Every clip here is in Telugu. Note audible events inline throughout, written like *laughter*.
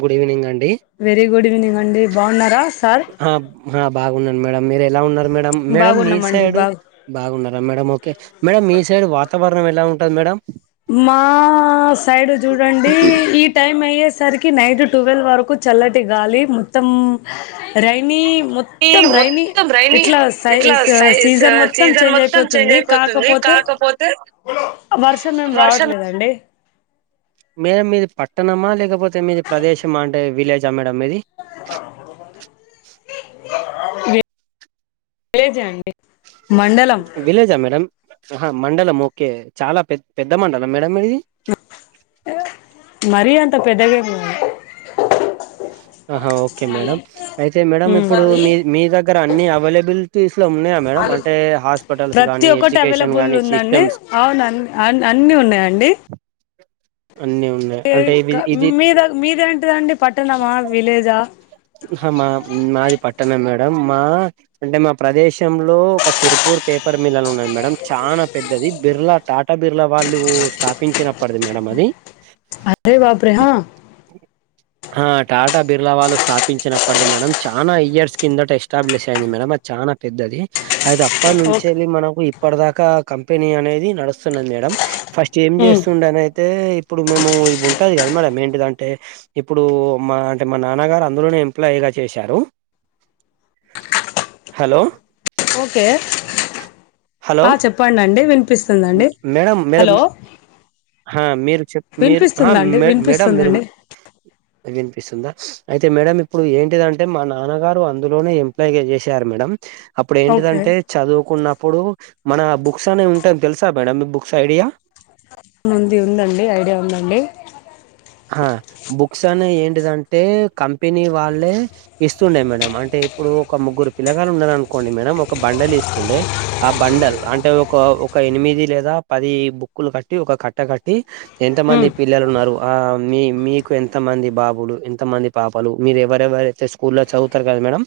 గుడ్ ఈవినింగ్ అండి వెరీ గుడ్ ఈవెనింగ్ అండి బాగున్నారా సార్ ఆ ఆ బాగున్నాను మేడం మీరు ఎలా ఉన్నారు మేడం మేడం మీ బాగున్నామండి సైడ్ బాగు బాగున్నారా మేడం ఓకే మేడం మీ సైడ్ వాతావరణ నం ఎలా ఉంటది మేడం మా సైడ్ చూడండి ఈ టైం అయ్యేసరికి నైట్ టువెల్ వరకు చల్లటి గాలి మొత్తం రైనీ ఈ మొత్తం రైనీ మొత్తం రైనీ ఇట్లా సై ఇట్లా సైజ్ సీజన్ మొత్తం సీజన్ చేంజ్ మొత్తం అయిపోతుంది చేంజ్ అయిపోతుంది కాకపోతే కాకపోతే వర్షం ఏం వర్షం రావట్లేదండి మేడం మీది పట్టణమా లేకపోతే మీది ప్రదేశమా అంటే విలేజ్ వె విలేజె అం విలేజా మేడం ఆహా మండలం ఓకే చాలా పె పెద్ద మండలం మేడం మీది మరీ అంత పెద్దగెం కాదు ఆహా ఓకే మేడం అయితే మేడమ్ ఇప్పుడు మీ మీ దగ్గర అన్ని అవేలబులిటీస్ ప్రతి గానీ ఒక్కటి ఎడ్యుకేషన్ అవైలబుల్ గానీ ఉందండి సిస్టమ్స్ అవును అన్ని అన్ని ఉన్నాయండి అన్ని ఉన్నాయి ఈ అంటే ఇది క ఇది మీద మీది ఏంటిదండి పట్టణమా విలేజా మా మాది పట్టణం మేడం మా అంటే మా ప్రదేశంలో ఒక సిరుపూర్ పేపర్ మిల్లు ఉన్నాది మేడం చానా పెద్ద అది బిర్లా టాటా బిర్లా వాళ్ళు స్థాపించినప్పడది మేడం అది అరే బాప్రేహా టా బిర్లా వాళ్లు స్థా పించినప్పటిది మేడం చానా ఇయర్స్ కిందట ఎస్టాబ్లిష్ అయింది మేడం అది చానా పెద్దది అయితే అప్ప ఓకే నుంచేళ్ళి మనకు ఇప్పటి దాకా కంపెనీ అనేది నడుస్తున్నది మేడం ఫస్ట్ ఏం ఉమ్ చేస్తుండన అయితే ఇప్పుడు మేము ఇవి ఉంటది కదా మేడం ఏంటిదాంటే ఇప్పుడు మా అంటే మా నాన్నగారు అందులోనే ఎంప్లాయిగా చేశారు హలో ఓకే హలో! ఆ చెప్పండండి మ్ వినిపిస్తుందండి మేడం మేడం హలో మీరు చెప్ మీరు హా వినిపిస్తుందండి మేడం మీరు వినిపిస్తుందండి వినిపిస్తుందా అయితే మేడం ఇప్పుడు ఏంటిదంటే మా నాన్నగారు అందులోనే ఎంప్లాయ్గా చేసారు మేడం అప్పుడు ఓకే ఏంటిదంటే చదువుకున్నప్పుడు మన బుక్స్ అనే తెలుసా మేడం మీ బుక్స్ ఐడియా ముంది ఉందండి ఐడియా ఉందండి ఆ బుక్స్ అనే ఏంటిదంటె కంపెనీ వాళ్ళే ఇస్తుండే మేడం అంటే ఇప్పుడు ఒక ముగ్గురు పిల్లగాలు ఉన్నరు అనుకోండి మేడం ఒక బండల్ ఇస్తుండే ఆ బండల్ అంటే ఒక ఒక ఎనిమిది లేదా పది బుక్కులు కట్టి ఒక కట్ట కట్టి ఎంత ఉమ్ మంది పిల్లలు ఉన్నారు మీ మీకు ఎంతమంది బాబులు ఎంతమంది పాపలు మీరు ఎవరెవరైతే స్కూల్లో చదువుతారు కదా మేడం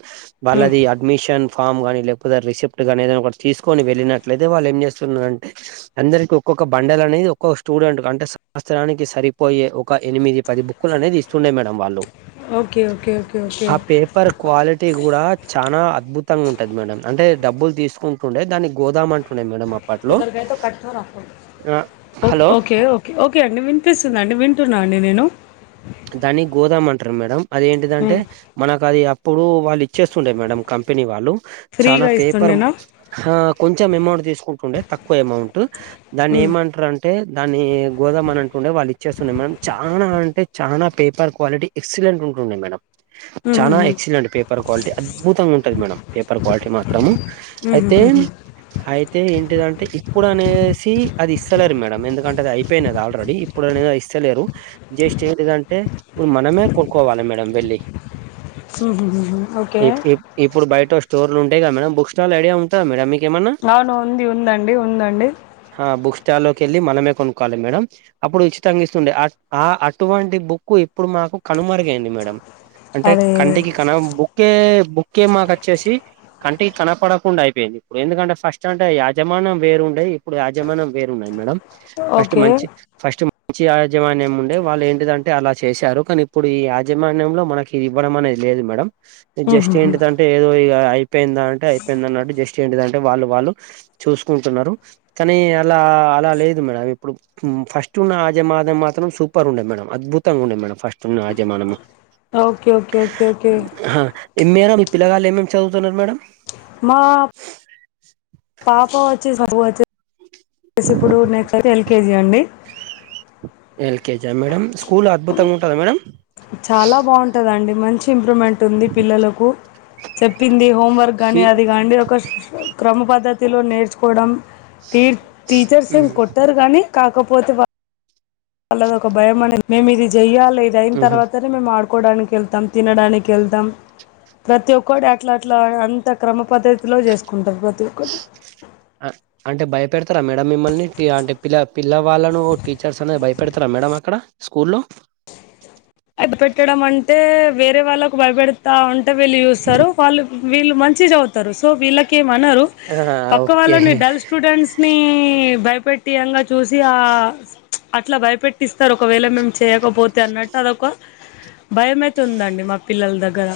ఉమ్ వాళ్ళది అడ్మిషన్ ఫామ్ గాని లేకపోతే రిసిప్ట్ గాని ఏదైనా ఒకటి తీసుకొని వెళ్ళినట్లయితే వాళ్ళు ఏం చేస్తున్నారంటే అందరికి ఒక ఒక బండల్ అనేది ఒక స్టూడెంట్కు అంటే సంవత్సరానికి సరి పోయే ఒక ఎనిమిది పది బుక్లు అనేది ఇస్తుండే మేడం వాళ్ళు ఓకే ఓకే ఓకే ఓకే ఆ పేపర్ క్వాలిటీ కూడా చానా అద్బు తంగా ఉంటది మేడం అంటేడబ్బులు తీసుకుంటుండే దాన్నీ గోదాం అంటుండే మేడం అప్పట్లో ఆ హలో ఓకే ఓకే ఓకే అండి విన్ పిస్తుందండి వింటున్నా అండి నేను దాని గోదామ అంటారు మేడం అది ఏంటిదంటే ఉమ్ మనకు అది అప్పుడు వాళ్ళు ఇచ్చేస్తుండే మేడం కం పెనీ వాళ్ళు చానా ఫ్రీగా పేపర్ ఇస్తుండేనా ఆ కొంచెం అమౌంట్ తీసుకుంటుండే తక్కువ అమౌంటు దాన్ని ఉమ్ ఏమంటారు అంటే దాన్ని గోదాం అని అంటుండే వాళ్ళు ఇచ్చేస్తునే మేడం చానా అంటే చానా పేపర్ క్వాలిటీ ఎక్సిలెంట్ ఉంటుండే మేడం చానా ఉహుహు ఎక్సిలెంట్ పే పర్ క్వాలిటీ అద్భుతంగా ఉంటంది మేడం పేపర్ క్వాలిటీ మాత్రము అయితే ఉహుహుహు అయి తే ఏంటిదంటే ఇప్పుడు అనేసి అది ఇస్తలేరు మేడం ఎందుకంటే అది అయిపోయినది ఆల్రెడీ ఇప్పుడు అనేది ఇ స్తాలేరు జస్ట్ ఏంటిదంటే ఇప్పుడు మనమే కోనుకోవాలి మేడం వెళ్ళి ఉహుహుహు ఓకే ఇప్ ఇప్ ఇప్పుడు బయట స్టోర్లు ఉంటయి కదా మేడం బుక్ స్టాల్ ఐడియా ఉంటదా మేడం మీ కేమన్నా అవును ఉంది ఉందండి ఉందండి ఆ బుక్ స్టాల్లో కేళ్ళి మనమే కొనుక్కవాలి మేడం అప్పుడు ఉచితంగా ఇస్తుండే ఆ టువంటి బుక్కు ఇప్పుడు మాకు కనుమరుగయింది మేడం అంటే అరే కంటికి కన బుక్కే బుక్కే మాకు వచ్చేసి కంటికి కనపడకుండా అయిపోయింది ఇప్పుడు ఎందుకంటే ఫస్ట్ అంటే యాజమానం వేరు ఉండే ఇప్పుడు యాజమానం వేరున్నది మేడం ఫస్ట్ ఓకే మంచి ఫస్ట్ మంచి యాజమాన్యం ఉండే వాళ్ళు ఏంటిదంటే అలా చేశారు కానీ ఇప్పుడు ఈ యాజమాన్యంలో మనకి ఇది ఇవ్వడం అనేది లేదు మేడం జస్ట్ ఉహుహు ఏంటిదంటే ఏదో ఇగ అయి పోయిందా అంటే అయిపోయింది అన్నట్టు జస్ట్ ఏంటిదంటే వాళ్ళు వాళ్ళు చూసుకుంటున్నారు కానీ అలా అలా లేదు మేడం ఇప్పుడు ఫస్ట్ ఉన్న యాజమాన్యం మాత్రం సూ పర్ ఉండే మేడం అద్భుతంగా ఉండే మేడం ఫస్ట్ ఉన్న యాజమానము ఓకే ఓకే ఓకే ఓకే ఎమనా మీ పిల్లగాలు ఏమేమి చదువుతున్నారు మేడమ్ మా పాప వచ్చి చదువచ్చి *inaudible* ఇప్పుడు నెక్స్ట్ ఎల్ కేజీ అండి ఎల్కేజా మేడం స్కూల్ అద్భుతంగా ఉంటాదా మేడం చాలా బాగుంటదండి మంచి ఇంప్రూమ్మేంట్ ఉంది పిల్లలకు చెప్పింది హోమ్ వర్క్ గాని ఫీ అది కాండి ఒక క్రమ పద్ధ తిలో నేర్చుకోడం టీ టీచర్స్ ఏం కొట్టారు గానీ కాకపోతే వా వాళ్ళది ఒక భయం అనేది మేము ఇది చెయ్యాలి ఇది అయిన ఆహా తర్వాతనే మేము ఆడు కోడానికి ఎళ్తాం తినడానికి ఎళ్తాం ప్రతి ఒక్కటి అట్లట్లా అంత క్రమ పద్ధతిలో చేసుకుంటారు ఒక్కటి అంటే భయపెడతారా మేడం మిమ్మల్ని అంటే పిల్ల పిల్ల వాళ్ళను టీచర్స్ అనే భయపెడతారా మేడం అక్కడ స్కూల్లో పెట్టడం అంటే వేరే వాళ్ళకు భయపెడతా ఉంటే వీళ్ళు చూస్తారు వాళ్ళు వీళ్ళు మంచిగా చదువుతారు సో వీళ్ళకె మనరు పక్క ఓకే వాళ్ళని డల్ స్టూడెంట్స్‌ని భయపెట్టియంగ చూసి ఆ అట్లా భయపెట్టిస్తారు ఒకవేళ మేము చేయకపోతే అన్న టు అదొక భయం అయితే ఉందండి మా పిల్లల దగ్గర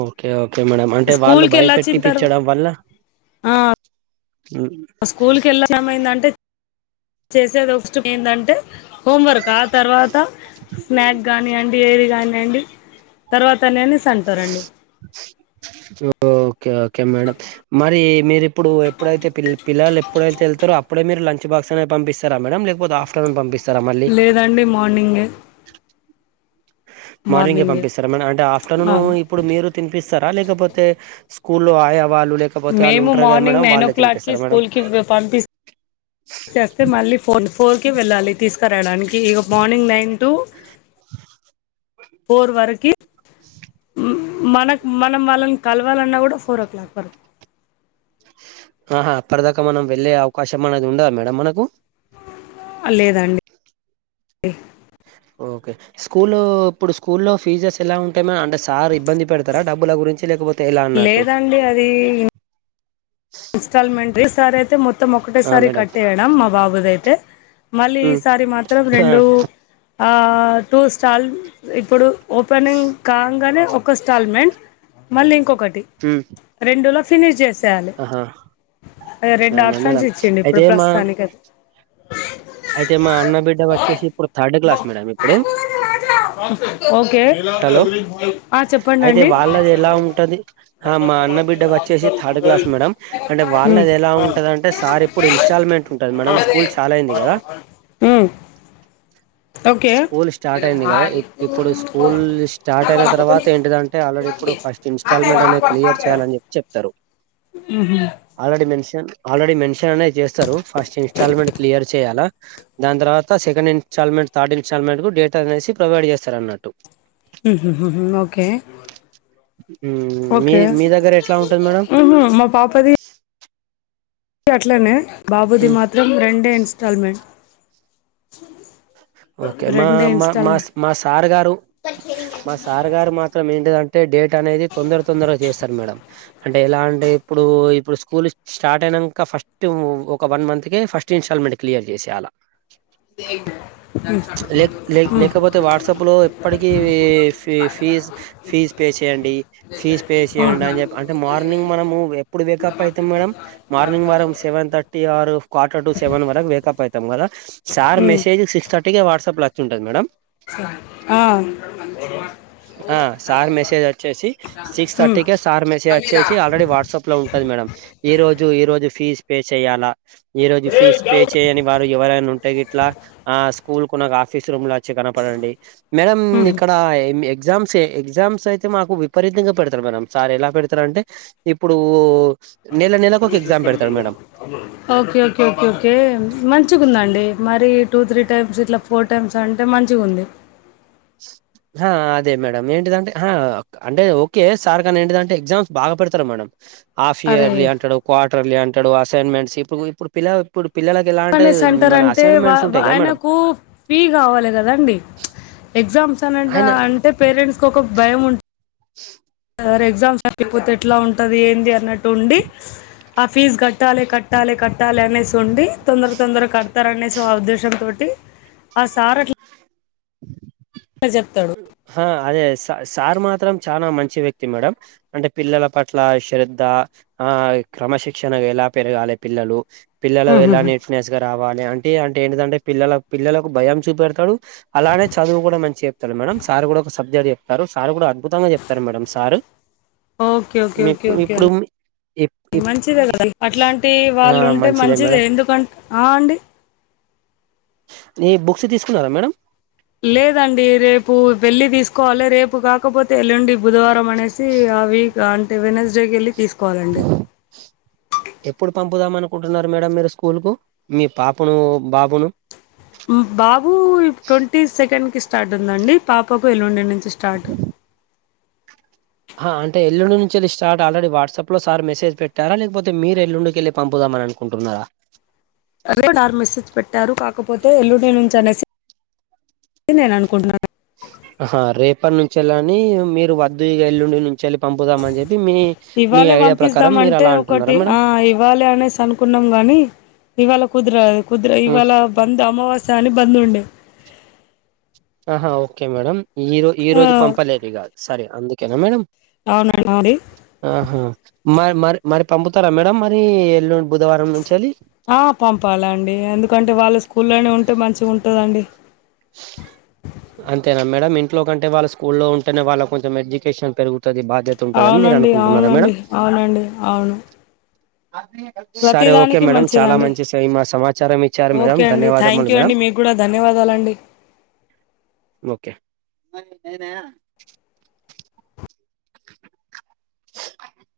ఓకే ఓకే మేడం అంటే వాళ్ళు స్కూల్కి భయపెట్టి వెళ్ళొచ్చిన తర్వా పిచ్చడం వల్ల స్కూల్‌కి ఎళ్ళడం ఎందంటే *inaudible* చేసేది ఫస్ట్ ఏందంటే హోమ్ వర్క్ ఆ తర్వాత స్నాక్ కానియండి ఏది కానీయండి తర్వా తనే అనేసి అంటారండి ఓ ఓకే ఓకే మేడం మరి మీరి ఇప్పుడు ఎప్పుడైతే పి పిల్లలు ఎప్పుడైతే వెళ్తారో అప్పుడే మీరు లంచ్ బాక్స్ అనేది పంపిస్తారా మేడం లేకపోతే ఆఫ్టర్నూన్ పంపిస్తారా మళ్ళీ లేదండి మార్నింగే మార్నింగే పంపిస్తారా మేడం అంటే ఆఫ్టర్నూన్ అవును ఇప్పుడు మీరు తిన్ సారా లేకపోతే స్కూల్లో ఆ మేము మార్నింగ్ నైన్ ఓ క్లాక్కిి తినిపిస్తారా మేడం స్కూల్ కి పంపిస్ వస్తే మళ్ళీ ఫో ఫోర్ వెళ్ళాలి తీసుకురావడానికి ఇగో మార్నింగ్ నైన్ టు ఫోర్ వరకి మనకు మనం వాళ్ళని కలవాలన్నా కూడా ఫోర్ ఓ క్లాక్ వరకు ఆహా అప్పటిదాకా మనం వెళ్ళే అవకాశం అనేది ఉండదా మేడం మనకు లేదండి ఓకే స్కూల్ ఇప్పుడు స్కూల్లో ఫీజెస్ ఎలా ఉంటాయి మేడం అంటే సార్ ఇబ్బంది పెడతారా డబ్బుల గురించి లేకపోతే ఎలా అన్నట్టు లేదండి అది ఇన్స్టాల్మెంట్ ఈ సారి అయితే మొత్తం ఆ ఒకటేసారి మేడం కట్ చేయడం మా బాబుదయితే మళ్ళీ హ్మ్ ఈసారి మాత్రం ఆ రెండు ఆ టూ స్టార్ల్ ఇప్పుడు ఓపెనింగ్ కాంగానే ఒక ఇన్ స్టాల్మెంట్ మళ్ళీ ఇంకొకటి హ్మ్ రెండులో ఫినిష్ చేసేయాలి ఆహా అదే రెండు అవునా ఆప్షన్స్ మేడం ఇచ్చిండు ఇప్పుడు అయితే మా ప్రస్తుతానికి అయితే అయితే మా అన్న బిడ్డ వచ్చేసి ఇప్పుడు థర్డ్ క్లాస్ మేడమ్ ఇప్పుడు ఓకే హలో ఆ చెప్పండి అయితే అండి వాళ్ళది ఎలా ఉంటది మా అన్న బిడ్డ వచ్చేసి థర్డ్ క్లాస్ మేడంమ్ అంటే వాళ్ళది ఎలా ఉంటుందాంటే సార్ ఇప్పుడు ఇన్స్టాల్మెంట్ ఉంటది మేడంమ్ స్కూల్ చాలు అయింది కదా మ్మ్ స్కూల్ స్టార్ట్ అయింది కదా ఇప్పుడు స్కూల్ స్టార్ట్ అయిన తర్వాత ఏంటిదంటే ఆల్రెడీ ఇప్పుడు ఫస్ట్ ఇన్స్టాల్మెంట్ అనే క్లియర్ చేయాలని చెప్పి చెప్తారు ఆల్రెడీ మెన్షన్ ఆల్రెడీ మెన్షన్ అనేది చేస్తారు ఫస్ట్ ఇన్స్టాల్మెంట్ క్లియర్ చేయాలా దాని తర్వాత సెకండ్ ఇన్స్టాల్మెంట్ థర్డ్ ఇస్టాల్మెంట్ కు డేటా అనేసి ప్రొవైడ్ చేస్తారు అన్నట్టు ఉహుహు ఓకే మీ ఓకే మీ దగ్గర ఎట్లా ఉంటది మేడం ఉహు మా పాపది అట్లనే బాబుది మాత్రం రెండే ఇన్స్టాల్మెంట్ ఓకే మా రెండే మా మా ఇన్స్టాల్మెంట్ మా సార్ గారు మా సార్ గారు మాత్రం ఏంటిదంటే డేట్ అనేది తొందర తొందర మేడం అంటే ఎలా అంటే ఇప్పుడు ఇప్పుడు స్కూల్ స్టార్ట్ అయినాక ఫస్ట్ ఒక వన్ మంత్ కే ఫస్ట్ ఇన్స్టాల్మెంట్ క్లియర్ చేసేయాల ఉమ్. లే ఉమ్, లేకపోతే వాట్సాప్ లో అప్పటికే ఫి ఫీజు ఫీజు పే చేయండి ఫీజు పే చేయండి అని చెప్పి అంటే మార్నింగ్ మనము ఎప్పుడు వేకప్ అవుతాం మేడం మార్నింగ్ వరకు సెవెన్ థర్టీ ఆరు క్వార్టర్ టు సెవెన్ వరకు వేకప్ అవుతాం కదా సార్ ఉమ్, మెసేజ్ సిక్స్ థర్టీకే వాట్సప్ లో వచ్చి ఉంటది మేడం ఆ ఆ సార్ మెసేజ్ వచ్చేసి సిక్స్ ఉమ్, థర్టీకే సార్ మెసేజ్ వచ్చేసి ఆల్రెడీ వాట్సాప్ లో ఉంటది మేడం ఈ రోజు ఈ రోజు ఫీజు పే చేయాలా ఈ రోజు ఫీజు పే చేయని వారు ఎవరైన ఉంటే ఇట్లా ఆ స్కూల్ కు నాకు ఆఫీస్ రూమ్ లో వచ్చి కనపడండి మేడంమ్ ఉమ్. ఇక్కడ ఎగ్జామ్స్ ఎగ్జామ్ ఎగ్జామ్స్ అయితే మాకు విపరీతంగా పెడతాడు మేడం సార్ ఎలా పెడతారు అంటే ఇప్పుడు నెల నెలకు ఒక ఎగ్జామ్ పెడతాడు madam okay okay okay okay మంచిగుందండి మరి టూ త్రీ టైమ్స్ ఇట్లా ఫోర్ టైమ్స్ అంటే మంచిగా ఉంది ఆ అదే మేడం ఏంటిదంటే హ అంటే ఓకే సార్ కాని ఏంటిదంటే ఎగ్జామ్స్ బాగా పెడతారు మేడం ఆఫ్ అరే ఇయర్లీ అంటాడు క్వార్టర్లీ అంటాడు అసైన్మెంట్స్ ఇప్పుడు ఇప్పుడు పిల్ల ఇప్పుడు పిల్లలకి ఎలా అంటే తనే సెంటర్ మన అంటే అసైన్మెంట్స్ ఉంటాయి కదా మేడం ఆయనకు ఫీ కావలిఅండి ఎగ్జామ్స్ అని ఆయన అంటే పేరెంట్స్ ఒక భయం ఉంటుంది అ *unintelligible* సరే ఎగ్జామ్స్ ఆగిపోతే‌‌ ఎట్లా ఉంటది ఏంటి అన్నట్టు ఉండి ఆ ఫీజు కట్టాలి కట్టాలి కట్టాలి అనేసి ఉండి తొందర తొందర కడతారునేసి ఆ ఉద్దేశంతోటి ఆ సార్ అట్లా చెప్తాడు ఆ అదే సార్ సార్ మాత్రం చానా మంచి మంచి వ్యక్తి మేడం అంటే పిల్లల పట్ల శ్రధ ఆ క్రమశిక్షణ ఎలా పెరగాలి పిల్లలు పిల్లలు ఎలా నీట్నెస్ గా రావాలి అంటే భయం అంటే ఏంటంటే పిల్లల పిల్లలకు భయం చూపెడతాడు అలానే చదువు కూడా మంచి చె చెప్తారు మేడం సార్ కూడా ఒక సబ్జెక్ట్ చెప్తారు సార్ కూడా అద్భుతంగా చెప్తారు madam sir okay okay okay మీకు ఓకే ఇప్పుడు ఇప్ అని ఇప్ మంచిదే కదా అట్లాంటి ఆ వాళ్ళు ఉంటే మంచిదే మేడం ఎందుకంటే ఆ అండి నీ బుక్స్ తీసుకున్నారా మేడం లేదండి రేపు వెళ్లి తీసుకోవాలి రేపు కాకపోతే ఎల్లుండి బుధవారం ఇత్తామనేసి ఆ వీక్ అంటే వెనస్డే కెళ్ళి వెళ్లి తీసు ఎప్పుడు పం పంపుదాం అనుకుంటున్నారు మేడం మీరు స్కూల్ కు మీ పాపను బాబును బాబట్వంటీ సెకండ్ కి స్టార్ట్ ఉందండి పాపకి ఎల్లువండి నుంచి స్టార్ట్ ఆహా అంటే ఎల్లుండించి వెళ్ళ స్టార్ట్ ఆల్రెడీ వాట్సప్ లో సార్ మెసేజ పెట్టా లేకపోతే మీరు ఎల్లుండికెళ్ళి పంపుదాం పంపాలు అనుకుంటున్నారా రేపు సార్ మెసేజ్ పెట్టారు కాకపోతే ఎల్లుడి నుంచి అనేసి నేను అనుకుంటున్నాను హా రేపటి నుంచే అని మీరు వద్దు ఇగ ఎల్లుండి నుంచి అని పంపుదాం అనేసి ఇవ్వాలే పంపిస్తామ అంటే అంటున్నారా ఒకటి ఆ మేడం ఇవ్వాలి అనేసి అనుకున్నాం గాని ఇవాళ కుదర కుదర ఇవాళ బంద్ అమావాస్య అని బంద్ ఉండే ఆహా ఒకే మేడం ఈ ఈ ఆ రోజు పంపలేదు ఇగ సరే అందుకేనా మేడం అవునండి *inaudible* అవు ఆహా మరి మరి మరి పంపుతారా మేడం మరి ఎల్ల్ ఆ పంపాల అండి ఎందుకంటే వాళ్ల స్కూల్ కానీ ఉంటే మంచిగా ఉంటదండి అంతేనా మేడం ఇంట్లో కంటే వాళ్ళ స్కూల్లో ఉంటేనే వాళ్ళ కొంచెం ఎడ్యుకేషన్ పెరుగుతు ది బాధ్యత ఉంటదని మీరు అవునండి అనుకుంటున్నారా మేడం అవునండి అవునండి అవును సరే ఓకే ప్రతిదానికి మేడం చాలా మంచిదండి మంచి స మా సమాచారం ఇచ్చారు మేడం ఓకే అండి ధన్యవాదములు థాంక్యూ మేడం అండి మీకు కూడా ధన్యవాదాలండి ఓకే